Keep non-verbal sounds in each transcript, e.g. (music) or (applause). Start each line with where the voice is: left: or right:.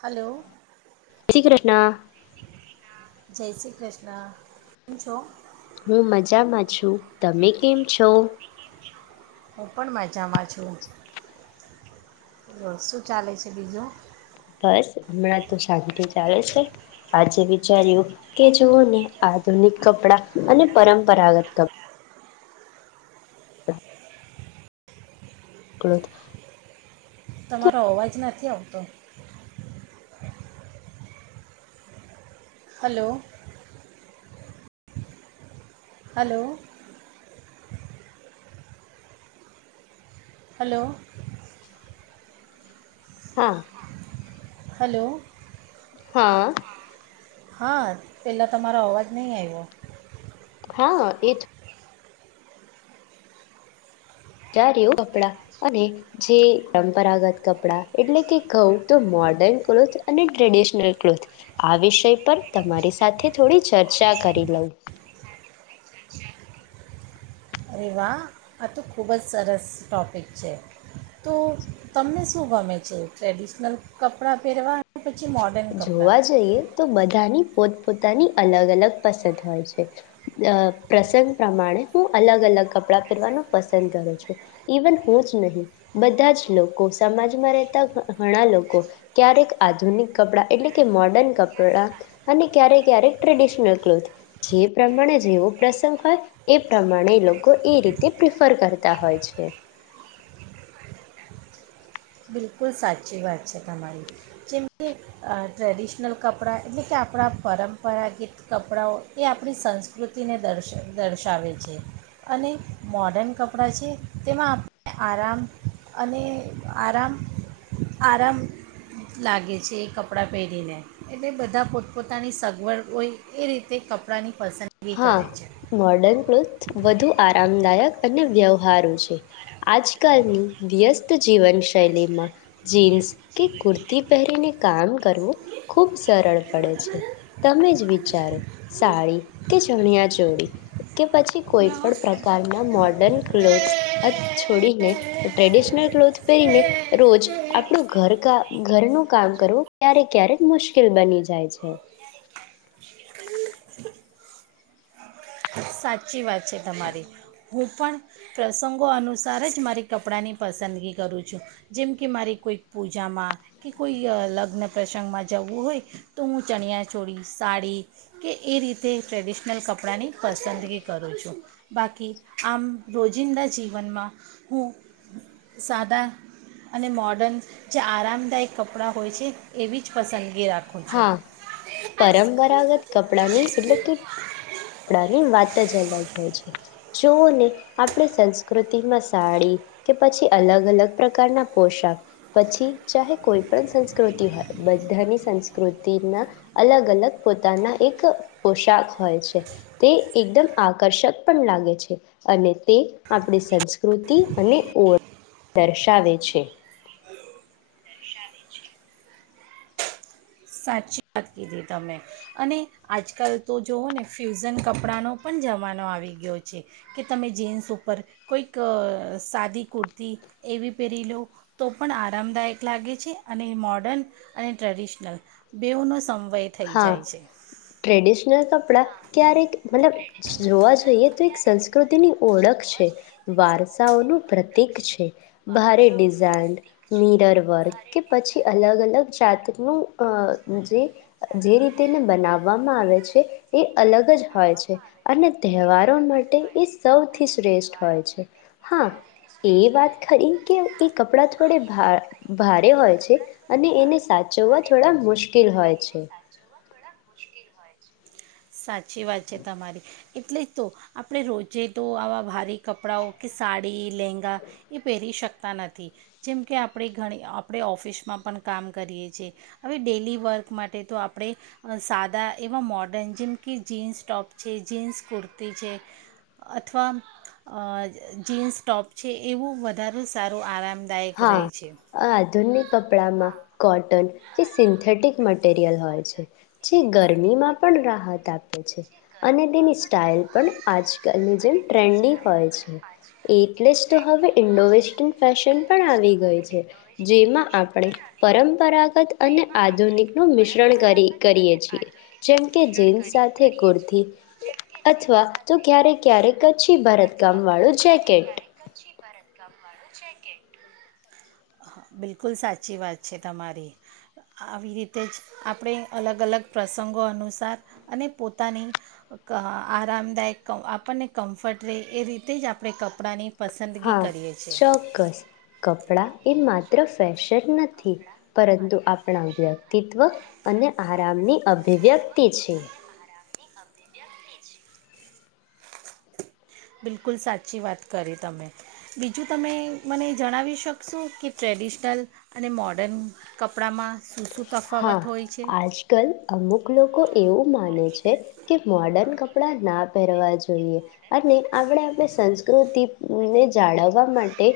right: Hello
left: જય શ્રી કૃષ્ણ.
right: જય શ્રી કૃષ્ણ કેમ છો?
left: હું મજામાં છું. તમે કેમ છો?
right: હું પણ મજામાં છું બ શું ચાલે છે બીજું
left: બસ હમણાં તો શાંતિ ચાલે છે. આજે વિચાર્યું કે જુવોઓ ને આધુનિક કપડાં અને પરંપરાગત કપડાં (unintelligible)
right: તમારો અવાજ નથી આવતો. હલો હલો હલો
left: હા.
right: હલો.
left: હાં.
right: હા, પહેલાં તમારો અવાજ નઈ આઇવો.
left: હા, એત (unintelligible) કપડા અને જે પરંપરાગત કપડાં એટલે કે કઉ તો મોર્ડર્ન ક્લોથ અને ટ્રેડિશનલ ક્લોથ, આ વિષય પર તમારી સાથે થોડી ચર્ચા કરી લઉં.
right: અરે વાહ, આ તો ખૂબજ સરસ ટૉપિક છે. તો તમને શું ગમે છે, ટ્રેડિશનલ કપડાં પહેરવા પછી મોડર્ન કપડાં
left: જોવા જઈએ તો બધાની પોત પોતાની અલગ- અલગ પસંદ હોય છે. પ્રસંગ પ્રમાણે હું અલગ- અલગ કપડાં પહેરવાનું પસંદ કરું છું, ઇવન હુંજ નહીં, બધાજ લોકો સમાજમાં રહેતા ઘણા લોકો ક્યારેક આધુનિક કપડાં એટલે કે મોર્ડર્ન કપડાં અને ક્યારેક ક્યારેક ટ્રેડિશનલ ક્લોથ જે પ્રમાણે જેવો પ્રસંગ હોય એ પ્રમાણે લોકો એ રીતે પ્રિફર કરતા હોય છે.
right: બિલકુલ સાચી વાત છે તમારી, જેમ કે ટ્રેડિશનલ કપડાં એટલે કે આપડા પરંપરાગીત કપડાંઓ એ આપણી સંસ્કૃતિને દર્શ દર્શાવે છે અને મોડન કપડાં છે તેમાં આપડે આરામ અને આરામ આરામ લાગે છે એ કપડાં પહેરીને, એટલે બધા પોતપોતાની સગવડ હોય એ રીતે કપડાંની પસંદગી કરે
left: હા,
right: છે
left: મોડન ક્લોથ વધુ આરામદાયક અને વ્યવહારુ છે. આજકાલની વ્યસ્ત જીવન શૈલીમાં જીન્સ કે કુર્તી પહેરીને કામ કરવું ખૂબ સરળ પડે છે, તમેજ વિચારો સાડી કે ચણિયા ચોળી કે પછી કોઈ પણ પ્રકારના મોર્ડર્ન કલૉથેસ અથ છોડીને ટ્રેડિશનલ ક્લોથ પહેરીને રોજ આપડુ ઘર કા ઘરનું કામ કરવું ક્યારે ક્યારેક મુશ્કેલ બની જાય છે.
right: સાચી વાત છે તમારી, હું પણ પ્રસંગો અનુસાર જ મારી કપડાંની પસંદગી કરું છું, જેમ કે મારી કોઈક પૂજામાં કે કોઈ લગ્ન પ્રસંગમાં જવું હોય, તો હું ચણિયા ચોળી, સાડી કે એ રીતે ટ્રેડિશનલ કપડાંની પસંદગી કરું છું, બાકી આમ રોજિંદા જીવનમાં હું સાદા અને મોડન જે આરામદાયક કપડાં હોય છે, એવીજ પસંદગી રાખું છું
left: હા, પરંપરાગત કપડાની એટલેકે કપડાની વાતજ અલગ હોય છે. જોઓને આપડી સંસ્કૃતિમાં સાડી કે પછી અલગ-અલગ પ્રકારના પોશાક, પછી ચાહે કોઈ પણ સંસ્કૃતિ હોય, બધાની સંસ્કૃતિના અલગ-અલગ પોતાના એક પોશાક હોય છે. તે એકદમ આકર્ષક પણ લાગે છે અને તે આપડી સંસ્કૃતિ અને ઓળ દર્શાવે છે.
right: સાચી વાત કીધી તમે અને આજકાલ તો જુઓ ને ફ્યુઝન કપડાંનો પણ જમાનો આવી ગયો છ, કે તમે જીન્સ ઉપર કોઈક સાદી કુર્તી એવી પહેરી લો, તો પણ આરામદાયક લાગે છે અને મોડન અને ટ્રેડિશનલ બેવ ન સંભ
left: હા, ટ્રેડિશનલ કપ ડા. ક્યારેક, મતલબ જોવા જઈએ તો એક સંસ્ ની ઓળખ છે, વારસાઓનું પ્રતિક છે. ભારે ડિઝાઇન મિરર વર્ગ કે પછી અલગ-અલગ જાતનું અહ જે જે રીતેને બનાવવામાં આવે છે, એ અલગ જ હોય છે અને તહેવારો માટે એ સૌથી શ્રેષ્ઠ હોય છે. હા, એ વાત ખરી કે એ કપડાં થોડે ભારે હોય છે અને એને સાચવવા થોડા મુશ્કેલ હોય છે.
right: સાચ સાચી વાત છે, તમારી. એટલેજ તો આપણે રોજે તો આવાં ભારે કપડાંઓ કે સાડી, લહેંગા, એ પહેરી શકતા નથી, જેમ કે આપડે ઘણી આપડે ઓફિસમાં પણ કામ કરીએ છે. હવે ડેલી વર્ક માટે તો આપડે સાદા એવા મોડન જેમ કે જીન્સ ટોપ છે, જીન્સ કુર્તી છે, અથવા જીન્સ ટોપ છે એવું વધારુ સારું આરામ દાય
left: ધુનિ કપડામાં કોટન એ સિન્થેટિક મટીરિયલ હોય છે જે ગરમીમાં પણ રાહત આપે છે. અને તેની સ્ટાઇલ પણ આજ નિ જેેમ ટ્રેનડી હોય છે એટલે જ તો હવે ઇન્ડો વેસ્ટર્ન ફેશન પણ
right: ડ્રેસ તો
left: આવી ગઈ
right: હવે
left: છે
right: ઈન્ડો વેસ્ટન
left: જેમાં
right: ફેશન
left: આપણે
right: પણ આવી ગયો છે
left: પરંપરાગત અને
right: જેમાં આપણે
left: આધુનિકનું મિશ્રણ કરી
right: પરંપરાગત
left: કરીએ
right: અને
left: છીએ
right: આધુનિકનું
left: જેમ કે
right: મિશ્રણ
left: જીન્સ
right: કરી
left: સાથે
right: કરીએ છીએ
left: કુર્તી
right: જેમકે સાથે જીન્સ સાથે કુર્તી
left: ભારત કામવાળું જૅકેટ
right: ભારત કામવાળું જેકેટ બિલકુલ સાચી વાત છે તમારી આવી રીતે જ આપણે અલગ અલગ પ્રસંગો અનુસાર અને પોતાની આરામદાયક આપણને કમ્ફર્ટ એ રીતે જ આપણે કપડાંની. પસંદગી
left: હા
right: કરીએ છીએ
left: ચોક્કસ કપ. ડા એ માત્ર ફેશન નથી પરંતુ આપણા વ્યક્તિત્વ અને આરામની અભિવ્યક્તિ છે.
right: બિલકુલ સાચી વાત કરી તમે બીજું તમે મને જણાવી શકશો કે ટ્રેડિશનલ અને મોર્ડન કપડામાં શું શું
left: હા
right: તફાવત હોય છે
left: આજ કલ અમુક. લોકો એવું. માને છે કે મોડર્ન કપ પડા ના પહેરવા જોઈએ અને આપણે આપણે સંસ્કૃતિને જાળવવા માટે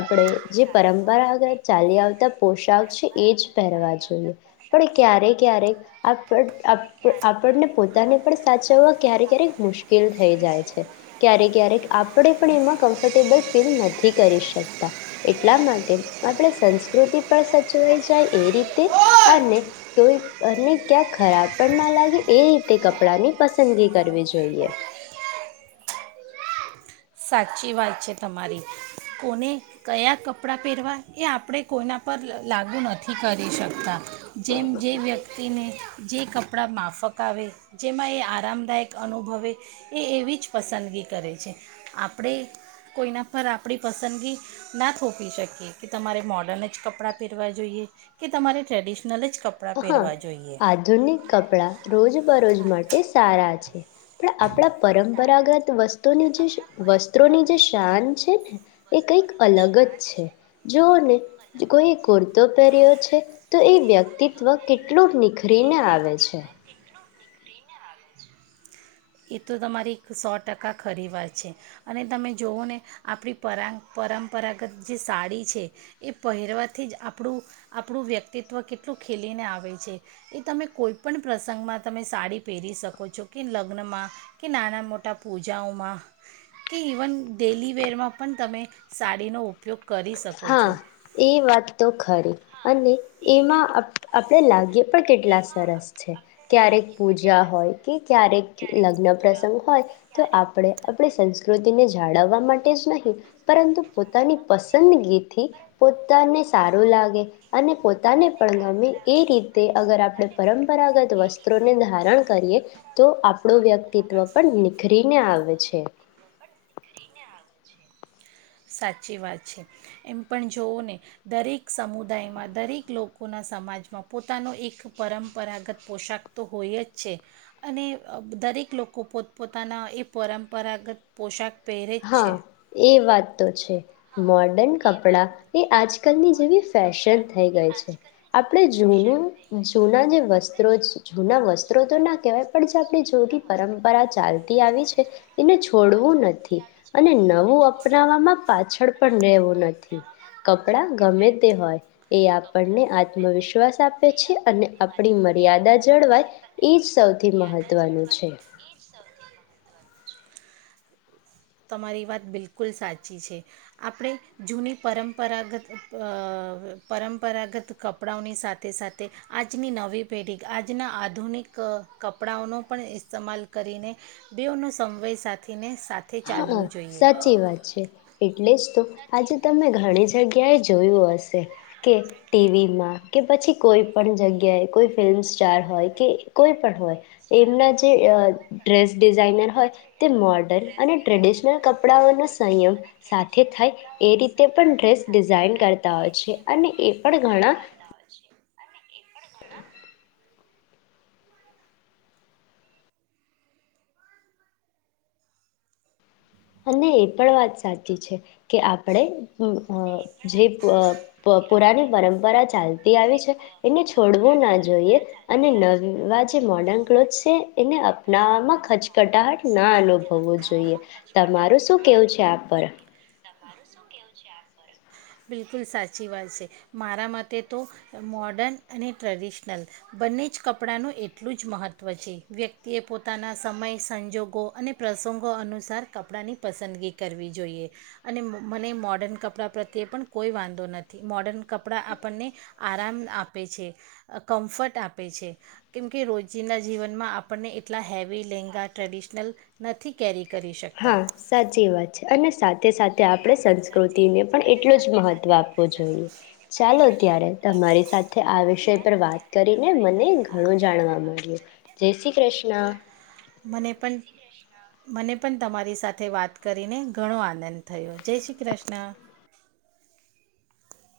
left: આપણે જે પરંપરાગત ચાલી આવતા પોશાક છે એ જ પહેરવા જોઈએ. પણ ક્યારેક ક્યારેક આપ આપ આપણને પોતાને પણ સાચવવા ક્યારેક ક્યારેક મુશ્કેલ થઈ જાય છે. ક્યારેક ક્યારેક આપણે પણ એમાં કમ્ફર્ટેબલ ફીલ નથી કરી શકતા. તા એટલા માટે આપણે સંસ્કૃતિ પણ સચવાઈ જાય એ રીતે અને તોય અને ક્યાં ખરાબ પણ ના લાગે એ રીતે કપડા ની પસંદગી કરવી જોઈએ
right: સાચી વાત છે તમારી કોને કયા કપડાં પહેરવા એ આપણે કોઈના પર લાગુ નથી કરી શકતા જેમ જે વ્યક્તિને જે કપડાં માફક આવે જેમાં એ આરામદાયક અનુભવે એ એવી જ પસંદગી કરે છે આપણે કોઈના પર આપણી પસંદગી ના થોપી શકીએ કે તમારે મોર્ડર્ન જ કપડાં પહેરવાં જોઈએ કે તમારે ટ્રેડિશનલ જ કપડાં
left: હા
right: પહેરવા જોઈએ
left: આધુનિક કપડા રોજ બરોજ માટે સારા છે (inaudible) પણ આપણા પરમ રાગત વસ્ત્રુની જે વસ્ત્રોની જે શાન છે ને એ કંઈક અલગ જ છે. જોને કોઈ કુર્તો પહેર્યો છે તો એ વ્યક્તિ વ કેટલું નિખરીને આવે છે.
right: નિખારીને આવે છે એ તો તમારી સો ટકા ખરી વાર છે. અને તમે જોવોને આપણી પરા પરંપરાગત જે સાડી છે એ પહેરવાથી જ આપણું આપણું વ્યક્તિત્વ કેટલું ખીલીને આવ આવે છે. એ તમે કોઈપણ પ્રસંગમાં તમે સાડી પહેરી શકો છો કે લગ્નમાં કે નાના મોટા પૂજાઓમાં કે ઇવન ડેલીવેરમાં પણ તમે સાડીનો ઉપયોગ કરી શકો
left: હા
right: છો
left: એ વાત તો ખરી અને એમાં આપ આપણેે લાગી પણ કેટલા સરસ છે ક્યારેક પૂજા હોય કે ક્યારેક લગ્ન પ્રસંગ હોય તો આપણે આપણી સંસ્કૃતિને જાળવવા માટે જ નહીં પરંતુ પોતાની પસંદગી પોતાને સારું લાગે અને પોતાને પણ ગમે એ રીતે અગર આપણે પરંપરાગત વસ્ત્રોને ધારણ કરીએ તો આપણું વ્યક્તિત્વ પણ નિખરીને આવે છે.
right: ને આવે છે. સાચી વાત છે એમ પણ જોવો ને દરેક સમુદાયમાં, દરેક લોકોના સમાજમાં પોતાનો એક પરંપરાગત પોશાક તો હોય જ છે અને દરેક લોકો પોતપોતાના એ પરંપરાગત પોશાક પહેરે જ
left: હા
right: છે
left: એ વાત તો છે. મોર્ડન કપડા એ આજ કલની જેવી ફેશન થઈ ગઈ છે આપણે જૂનું જૂના જે વસ્ત્રો જૂના વસ્ત્રો તો ના કહેવાય પણ જે આપણી જૂની પરંપરા ચાલતી આવી છે એને છોડવું નથી. અને નવું અપનાવવામાં પાછળ પણ રહેેવું નથી. કપડાં ગમે તે હોય એ આપણને આત્મવિશ્વાસ આપે છે અને આપણી મર્યાદા જળવાય એ જ સૌથી મહત્વનું છે.
right: તમારી વાત બિલકુલ સાચી છે. આપણે જૂની પરંપરાગત અ પરંપરાગત કપડાંઓની સાથે સાથે આજની નવી પેઢી આજના આધુનિક અ કપડાંઓનો પણ ઇસ્તેમાલ કરીને બેવ નો સમવય સાથીને સા
left: હા સાચી વાત છે. એટલે જ તો આજે તમે ઘણી જગ્યા ક્યાંય જોયું હોય કે ટીવીમાં, કે પછી કોઈ પણ જગ્યાએ કોઈ ફિલ્મ સ્ટાર હોય કે કોઈ પણ હોય એમના જે અ ડ્રેસ ડિઝાઇનર હોય તે મોર્ડન ટ્રેડિશનલ કપડાઓનો સંયમ સાથે થાય એ રીતે પણ ડ્રેસ ડિઝાઇન કરતા હોય છે અને એ પણ ઘણા
right: (inaudible)
left: અને એ પણ વાત સાચી છે કે આપણેે અ અ જે પ પ પુરાની પરંપરા ચાલતી એ આવી છે એને છોડવું ના જોઈએ અને નવા જે મોર્ડન ક્લોથસ છે એને અપનાવામાં ખચકટાહટ ના અનુભવવું જોઈએ. તમારું શું કેવું છે આ પર?
right: બિલકુલ સાચી વાત છે. મારા માટે તો મોર્ડન અને ટ્રેડિશનલ બંને જ કપડાંનું એટલું જ મહત્ત્વ છે. વ્યક્તિએ પોતાના સમય સંજોગો અને પ્રસંગો અનુસાર કપડાંની પસંદગી કરવી જોઈએ અને મ મને મોડન કપડાં પ્રત્યે પણ કોઈ વાંધો નથી. મોડર્ન કપડાં આપણને આરામ આપે છે કમ્ફર્ટ આપે છે કેમ કે રોજિંદા ના જીવનમાં આપણને એટલા હેવી લેંગા ટ્રેડિશનલ નથી કેરી કરી શકતા
left: હા સાચી વાત છે અને સાથે સાથે આપણે સંસ્કૃતિને પણ એટલું જ મહત્વ આપવું જોઈએ. ચાલો ત્યારે તમારી સાથે આ વિષય પર વાત કરીને મને ઘણું જાણવા મળ્યું જય શ્રી કૃષ્ણ.
right: મને પણ મને પણ તમારી સાથે વાત કરીને ઘણો આનંદ થયો. જય શ્રી કૃષ્ણ.